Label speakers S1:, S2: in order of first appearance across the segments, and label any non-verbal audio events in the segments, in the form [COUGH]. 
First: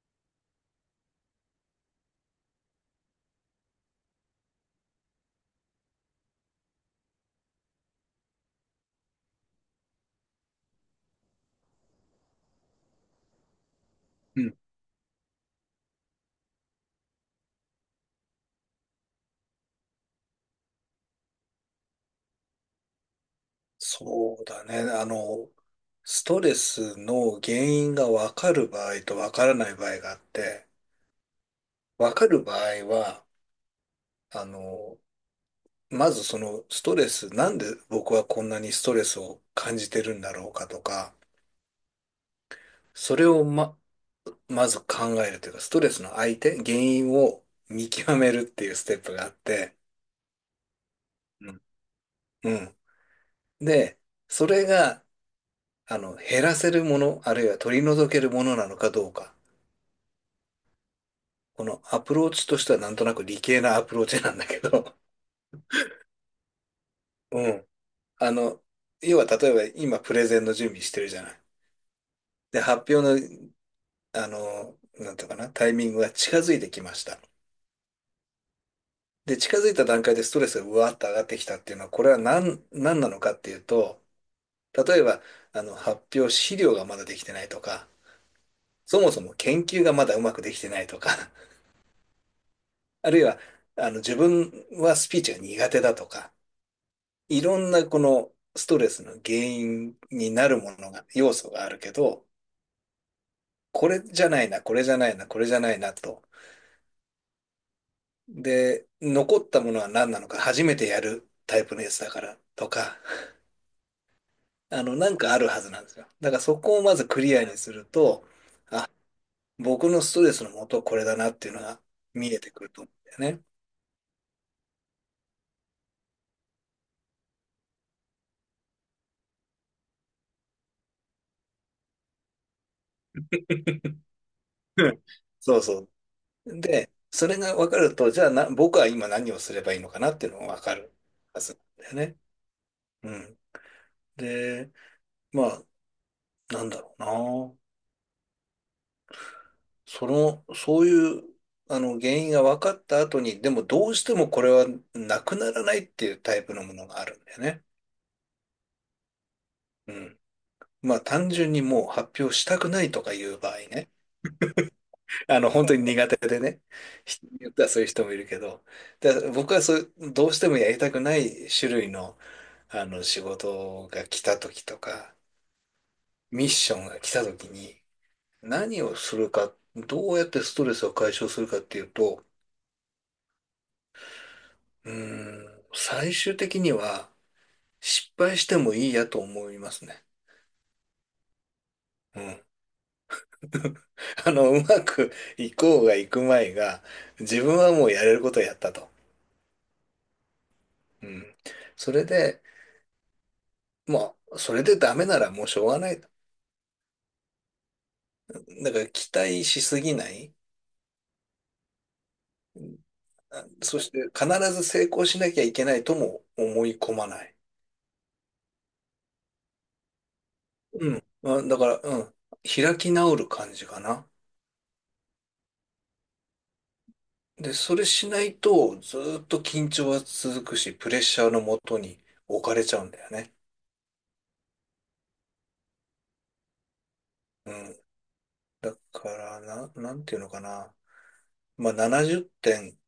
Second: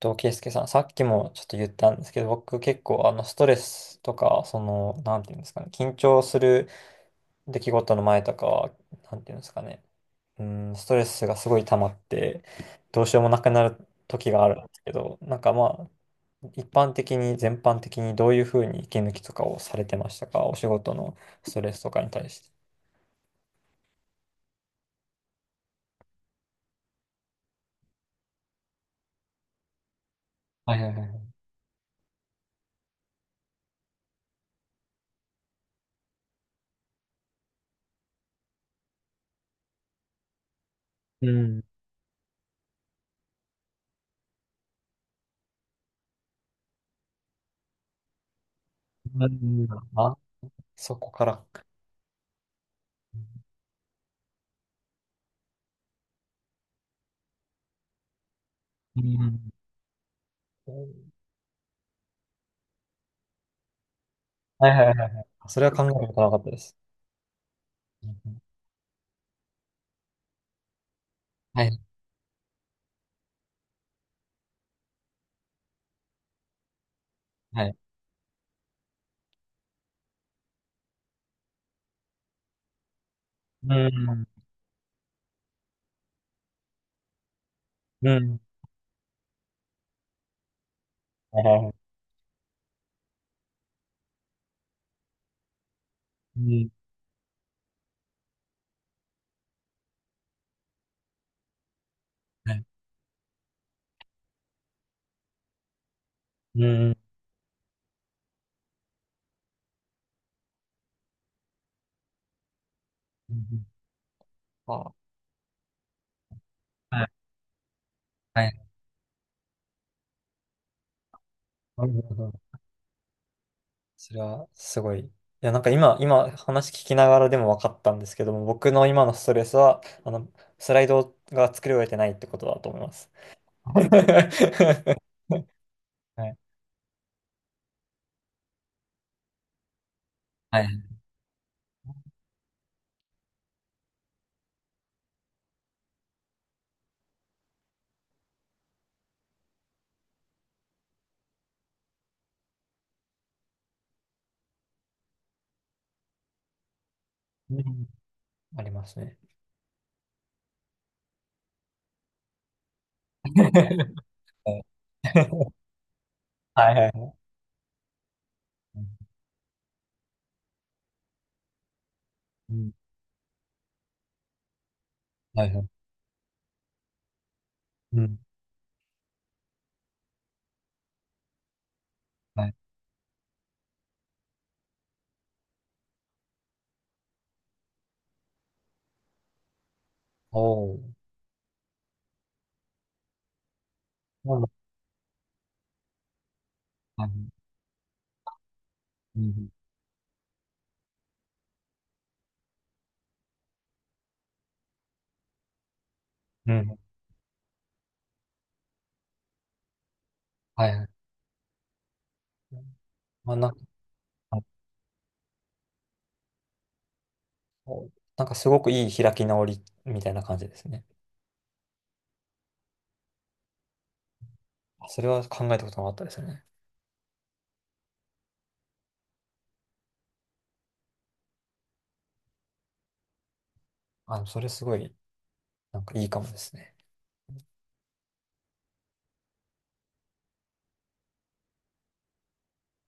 S1: と、圭介さん、さっきもちょっと言ったんですけど、僕結構ストレスとか、なんていうんですかね、緊張する出来事の前とかは、なんていうんですかね、うん、ストレスがすごい溜まって、どうしようもなくなる時
S2: う
S1: がある
S2: ん、
S1: んですけど、なんかまあ、一般的に、全般的にどういうふうに息抜きとかをされてましたか、お仕事のストレスとかに対して。
S2: そうだね。ストレスの原因が分かる場合と分からない場合があって、
S1: はいはいはい。
S2: 分かる場合は、あの、まずそのストレス、なんで僕はこんなにストレスを感じてるんだろうかとか、
S1: うん。
S2: それをまず考えるというか、ストレスの相手、原因を見極めるっていうステップが
S1: う
S2: あっ
S1: ん。
S2: て、
S1: あ、そこから。
S2: うんうん。で、それが、減らせるもの、あるいは取り除けるものなのか
S1: う
S2: どうか。
S1: ん。
S2: このアプローチとしてはなんとなく理系なアプローチなんだけ
S1: はいはいは
S2: ど、
S1: いはい。それは考えたことなかったです。
S2: [LAUGHS] うん。
S1: う
S2: あ
S1: ん。
S2: の、要は例えば今プレゼンの準備してるじゃない。
S1: はい、
S2: で、発表の、あの、なんていうかな、タイミングが近づいてきました。
S1: はい。
S2: で、近づいた段階でストレスがうわーっと上がってきたっていうのは、これは何なのかっていう
S1: う
S2: と、
S1: ん、
S2: 例えば、発表資料がまだできてないとか、
S1: うん、
S2: そもそも研究がまだうまくできてないとか、[LAUGHS]
S1: はいはいはい。
S2: あるいは、自分はスピーチが苦手だとか、
S1: うん、
S2: いろんなこのストレスの原因になるものが、要素があるけど、
S1: はい。
S2: これじゃないな、これじゃないな、これじゃないなと。
S1: うん、
S2: で、残ったものは何なのか、初めてやるタイプのやつだからとか、
S1: うん、あ、
S2: なんかあるはずなんですよ。だからそこをま
S1: は
S2: ず
S1: い、
S2: クリアにすると、
S1: はい。
S2: あ、僕のストレスの元はこれだなっていうのが
S1: なるほど。
S2: 見えてくると思うんだよね。
S1: それはすごい。いや、なんか今話聞きながらでも分かったんですけども、僕の今のストレスは、スライドが作り終えてないってことだと思います。[LAUGHS]
S2: う
S1: は
S2: んそうそ
S1: い。
S2: う。で、それが分かると、じゃあ、僕は今何をすればいいのかなっていうのが
S1: は
S2: 分
S1: い。
S2: かるはずなんだよね。うん。で、まあ、なんだろうな。その、そういう、あの、原因が分かった後に、でもどうしてもこれはなくならないっていうタイプのものがあるんだよ
S1: う
S2: ね。
S1: ん、ありますね。
S2: うん。まあ、単純にもう発表したくないとかいう場合ね。
S1: [LAUGHS] はい
S2: 本当に苦手でね。
S1: はいはい。
S2: 人によってはそういう人もいるけど。で、僕はそう、どうしてもやりたくない種類の、仕事が来た時とか、
S1: はいはい。
S2: ミッションが来た時に、
S1: うん、はいはい。うん、
S2: 何をするか、どうやってストレスを解消するかっていうと、
S1: はい。
S2: 最終的には失敗してもいいやと思いますね。
S1: おお、
S2: うん。[LAUGHS]
S1: なんだ、
S2: うまくいこうがいくまいが、
S1: はい。
S2: 自分はもうやれることをやったと。
S1: うん、
S2: うん。それで、まあ、それでダメならもうしょうがない。だ
S1: うん、
S2: から期待しすぎない。
S1: はいはい。まあ、なんか、
S2: そして必
S1: あ、
S2: ず成功しなきゃいけないとも思い込まない。
S1: お、なんかすごくいい開き直りみたいな感じですね。
S2: うん。まあだから、うん。開き直る感じかな。
S1: あ、それは考えたことなかったですね。
S2: で、それしないと、ずーっと緊張は続くし、プレッシャーのもとに置かれちゃうんだよね。
S1: あ、それすごい、なんかいいかもですね。
S2: うん。だから、なんていうのかな。まあ、70点、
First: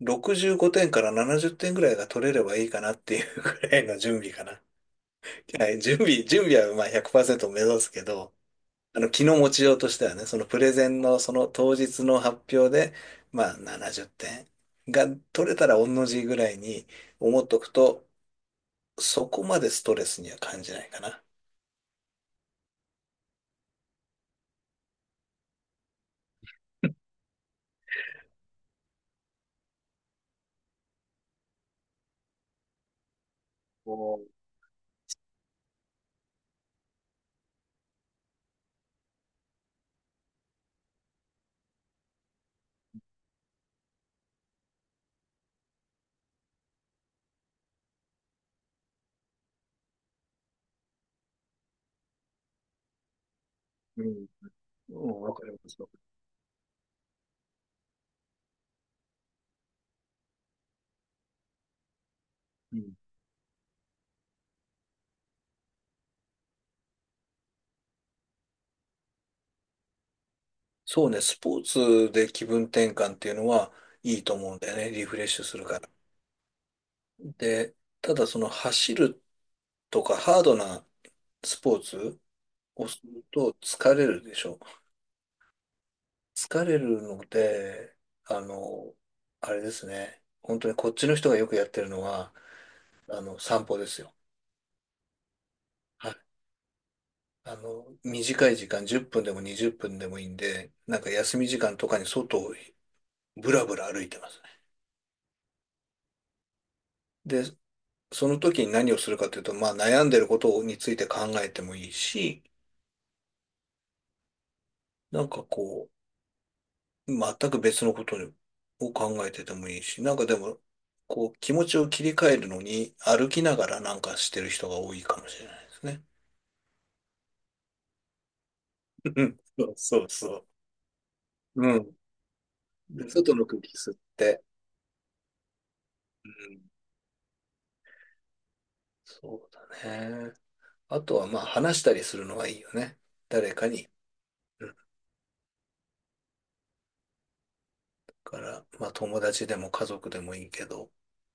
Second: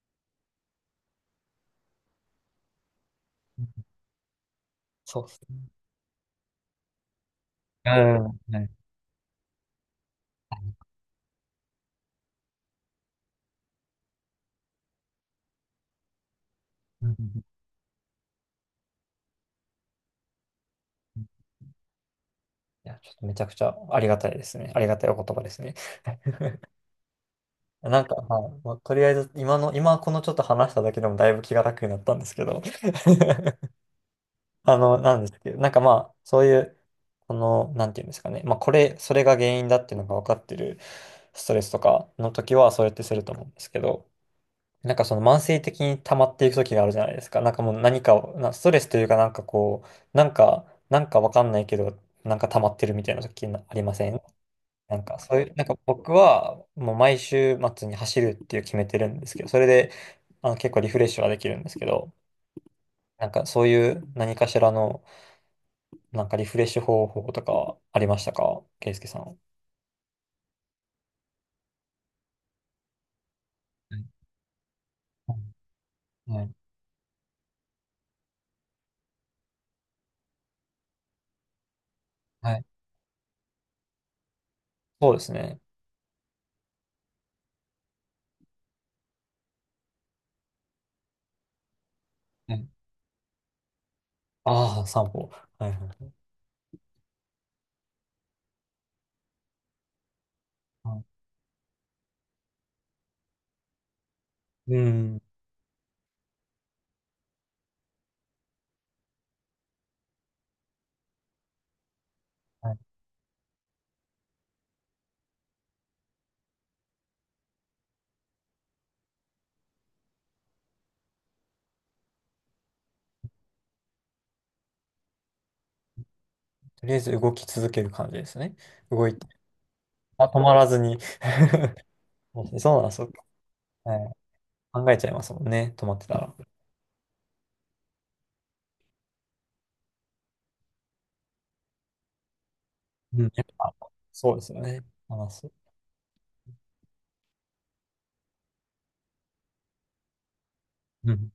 S2: 65点から70点ぐらいが取れればいいかなっていうぐ
S1: うん。
S2: らいの準備かな。
S1: そうです
S2: [LAUGHS]
S1: ね。
S2: はい、準備はまあ100%目指
S1: う
S2: すけ
S1: ん、
S2: ど、
S1: はい。い。
S2: 気の持ちようとしてはね、そのプレゼンのその当日の発表で、まあ70点が取れたら同じぐらいに思っとくと、そこまでストレスには感じないか
S1: う
S2: な。
S1: ん。いや、ちょっとめちゃくちゃありがたいですね。ありがたいお言葉ですね。[LAUGHS] なんか、はい、もうとりあえず、今このちょっと話しただけでもだいぶ気が楽になったんですけど。[LAUGHS]
S2: お
S1: なんですけど、なんかまあ、そういう、この、なんていうんですかね、まあ、それが原因だっていうのが分かってるストレスとかの時は、そうやってすると思うんですけど、なんかその慢性的に溜まっていく時があるじゃないですか。なんかもう何かを、ストレスというか、なんかこう、なんか、なんか分かんないけど、なんか溜まってるみたいな時なありま
S2: う
S1: せん。
S2: ん。
S1: なん
S2: う
S1: か
S2: んわ
S1: そう
S2: か
S1: い
S2: り
S1: う、
S2: ま
S1: なんか
S2: すよ。
S1: 僕は、もう毎週末に走るっていう決めてるんですけど、それで、結構リフレッシュはできるんですけど、
S2: うん。
S1: なんかそういう何かしらの、なんかリフレッシュ方法とかありましたかケイスケさん。は
S2: そうね、スポーツで気分転換っていうのはいい
S1: い
S2: と思うんだよね、リフレッシュするから。
S1: はい
S2: で、ただその走るとかハードなスポーツ
S1: はい。
S2: をすると疲れるでしょ。
S1: そうですね。
S2: 疲れるので、あの、あれですね、本当にこっちの人がよくやってるのは、
S1: はい。
S2: 散歩ですよ。
S1: ああ、散歩。はいはい。
S2: 短い時間、10分でも20分でもいいんで、なんか
S1: は
S2: 休み時間とかに外をぶらぶら歩いてますね。
S1: い。うん。
S2: で、その時に何をするかというと、まあ悩んでることについて考えてもいいし、
S1: はい。
S2: なんかこ全く別のことを考えててもいいし、なんかでも、こう、気持ちを切り替えるのに歩きながらなんかしてる人が多いかもしれないですね。
S1: とりあえず動き続ける感じですね。動い
S2: う
S1: て。
S2: んそうそう
S1: あ、止
S2: そ
S1: まらずに。[LAUGHS]
S2: う。うん。
S1: そう、そ
S2: で
S1: うか。
S2: 外の空気吸っ
S1: はい。
S2: て。
S1: 考えちゃいますもんね。止まってたら。
S2: うん。そうだね。あとはまあ話したりするのがいいよね。
S1: うん。やっ
S2: 誰か
S1: ぱ、
S2: に。
S1: そうですよ
S2: うんだ
S1: ね。話す。
S2: から、まあ友達でも家族でもいいけど、
S1: うん。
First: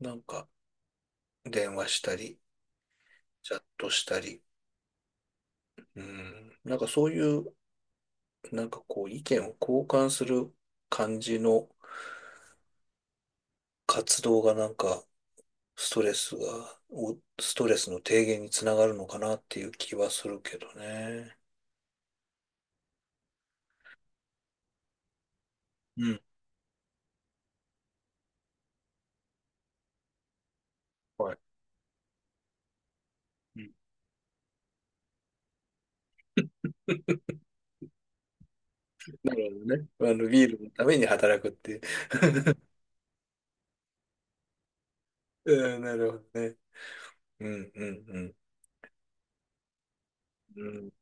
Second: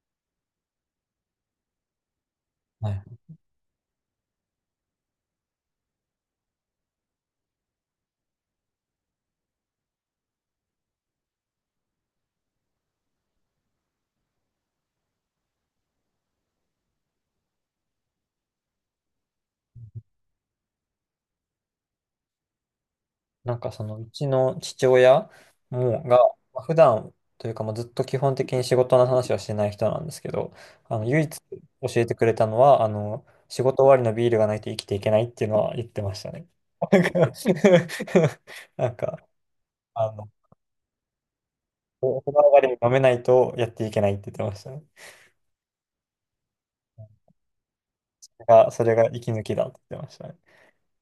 S2: なんか電話したり、
S1: はい。
S2: チャットしたり、うん、なんかそういう、なんかこう意見を交換する感じの活動がなんかストレスが、おストレスの低減につながるのかなっていう気はするけどね。
S1: なんかそのうちの父親も
S2: う
S1: が、
S2: ん。
S1: まあ普段というかもうずっと基本的に仕事の話はしてない人なんですけど、唯一
S2: はい
S1: 教えてくれたのは、
S2: う
S1: 仕
S2: ん。
S1: 事終わりのビールがないと生きていけないっていうのは言ってましたね。[LAUGHS] なんか、[LAUGHS] なんか
S2: なるほどね。
S1: あの、
S2: ビールのために働くっていう。
S1: お風呂上がりに飲めないとやっていけないって言ってましたね。
S2: うん、なるほどね。うん、うん、うん。
S1: だ、それが息抜きだって言ってましたね。
S2: うん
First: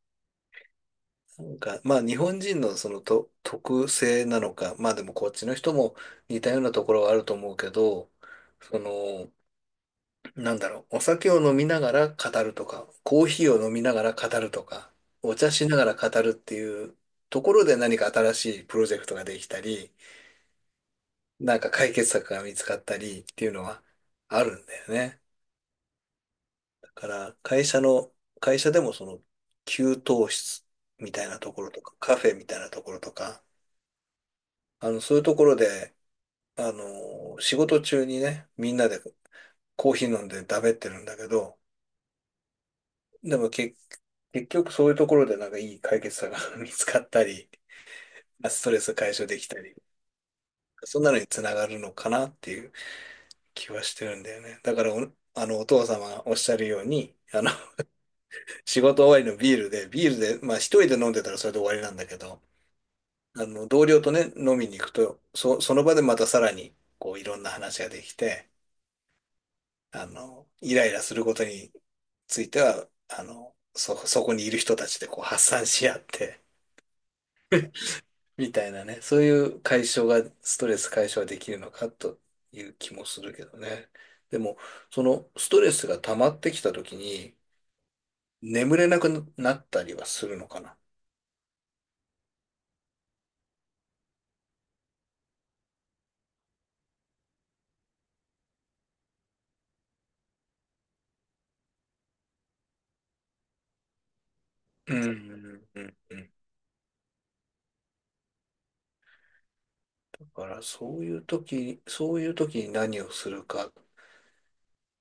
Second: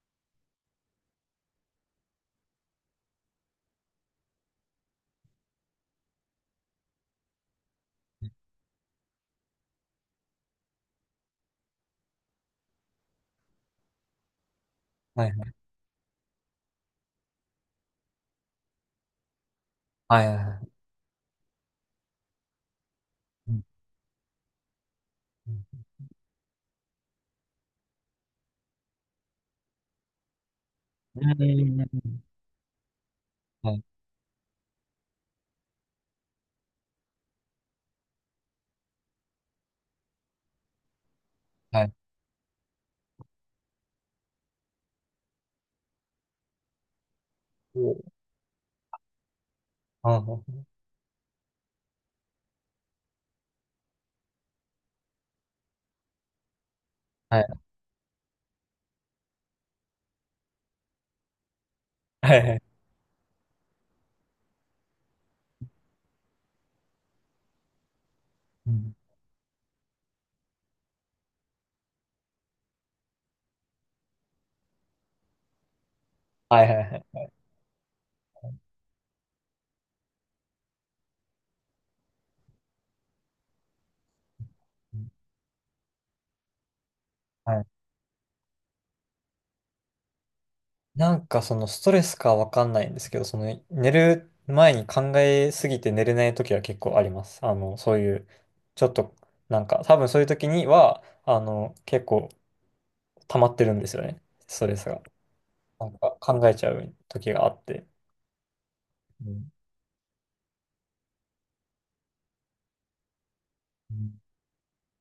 S2: なんか、まあ日本人のそのと特性なのか、まあでもこっちの人も似たようなところはあると思うけど、その、お酒を飲みながら語るとか、コーヒーを飲みながら語るとか、
S1: はい
S2: お茶しながら語るっていうところで何か新しいプロジェクトができたり、
S1: はいはいはいはい。
S2: なんか解決策が見つかったりってい
S1: う
S2: う
S1: ん
S2: のはあるんだよね。
S1: う
S2: だから会社でもその給湯室み
S1: ん
S2: たいな
S1: う
S2: ところ
S1: ん
S2: と
S1: う
S2: か、カ
S1: ん。
S2: フェみたいなところとか、
S1: はい
S2: そういうところで、仕事中にね、みんなでコーヒー飲んでだべってるんだけど、
S1: はい。
S2: でも結局そういうところでなんかいい解決策が [LAUGHS] 見つかったり、
S1: うん、
S2: ストレス解消できたり、そんなのにつながるのかなっていう気はしてるんだよね。だからお、あの、お父様がおっしゃるように、
S1: はい
S2: [LAUGHS] 仕事終わりのビールで、まあ一人で飲んでたらそれで終わりなんだけ
S1: はい
S2: ど、
S1: はい。はい。はいはい
S2: 同僚とね、飲みに行くと、その場でまたさらに、こう、いろんな話ができて、
S1: うん
S2: イライラすることについては、そこにいる人たちでこう発散し合って、
S1: はいはいはい。
S2: [LAUGHS] みたいなね、そういう解消が、ストレス解消できるのかという気もするけどね。でも、そのストレスが溜まってきた時に、
S1: はい。
S2: 眠れなくなったりはするのかな。
S1: なんかそのストレスかわかんないんですけど、その寝る前に考えすぎて寝れない時は結構あります。そういう、ちょっと、なんか多分そういう時には、結構溜まってるんですよね。ストレス
S2: う
S1: が。
S2: ん、うん、う
S1: な
S2: ん。
S1: んか
S2: うん
S1: 考えちゃう時があって。うん。
S2: だから、そういう時に何をするか、
S1: うん。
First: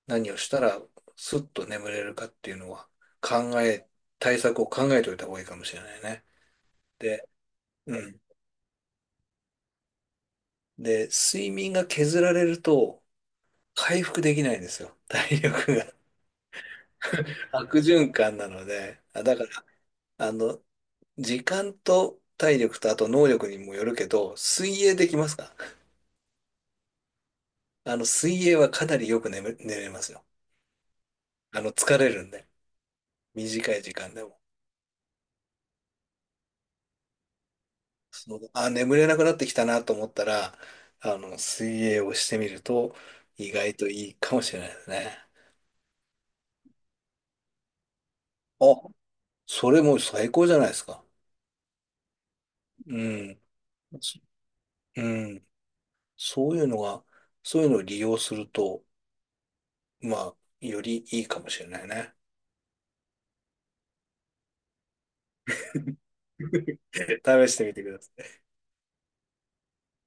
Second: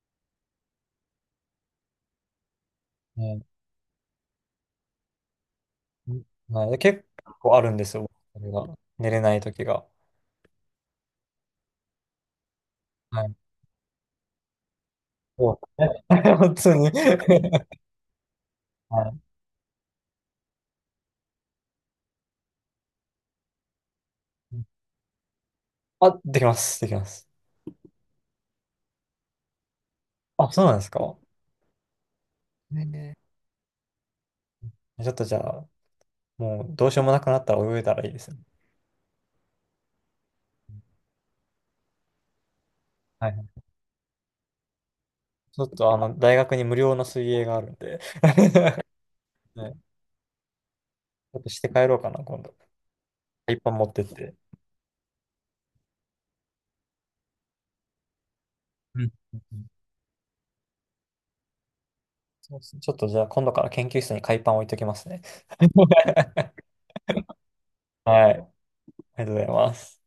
S2: 何をしたらスッと眠れるかっていうのは
S1: ね。
S2: 考え、対策を考えておいた方がいいかもしれないね。
S1: はい。結
S2: で、
S1: 構あるんで
S2: う
S1: すよ。
S2: ん。
S1: それが寝れない時が。
S2: で、睡眠が削られると
S1: はい。
S2: 回復できないんですよ。[LAUGHS] 体
S1: そう
S2: 力
S1: で
S2: が
S1: すね、 [LAUGHS] 本当に。
S2: [LAUGHS] 悪循環なので。
S1: はい。
S2: だから、あの、時間と体力とあと能力にもよるけど、水泳できますか。
S1: あ、できます。できます。
S2: 水泳はかなりよく寝れますよ。
S1: あ、そうなんですか。
S2: 疲れるんで。
S1: ね。
S2: 短い時間でも。
S1: ね。ちょっとじゃあ、もうどうしようもなくなったら泳いだらいいですね。
S2: 眠れなくなってきたなと思ったら、水泳をしてみると
S1: はいは
S2: 意
S1: い。
S2: 外といいかもしれないですね。
S1: ちょっと大学に無料の水泳があるんで
S2: あ、
S1: [LAUGHS]
S2: そ
S1: ね、
S2: れもう最高じゃないですか。
S1: ちょっとして帰ろうかな、今度。
S2: うん。
S1: 海パン持ってっ
S2: そ
S1: て。
S2: うん。そういうのが、そういうのを利用すると、
S1: うん。
S2: まあ、よりいいかもしれないね。
S1: そうですね、ちょっとじゃあ今度から研究室に海パン置いときますね。[LAUGHS]
S2: 試してみてください。
S1: はい、ありがとうございます。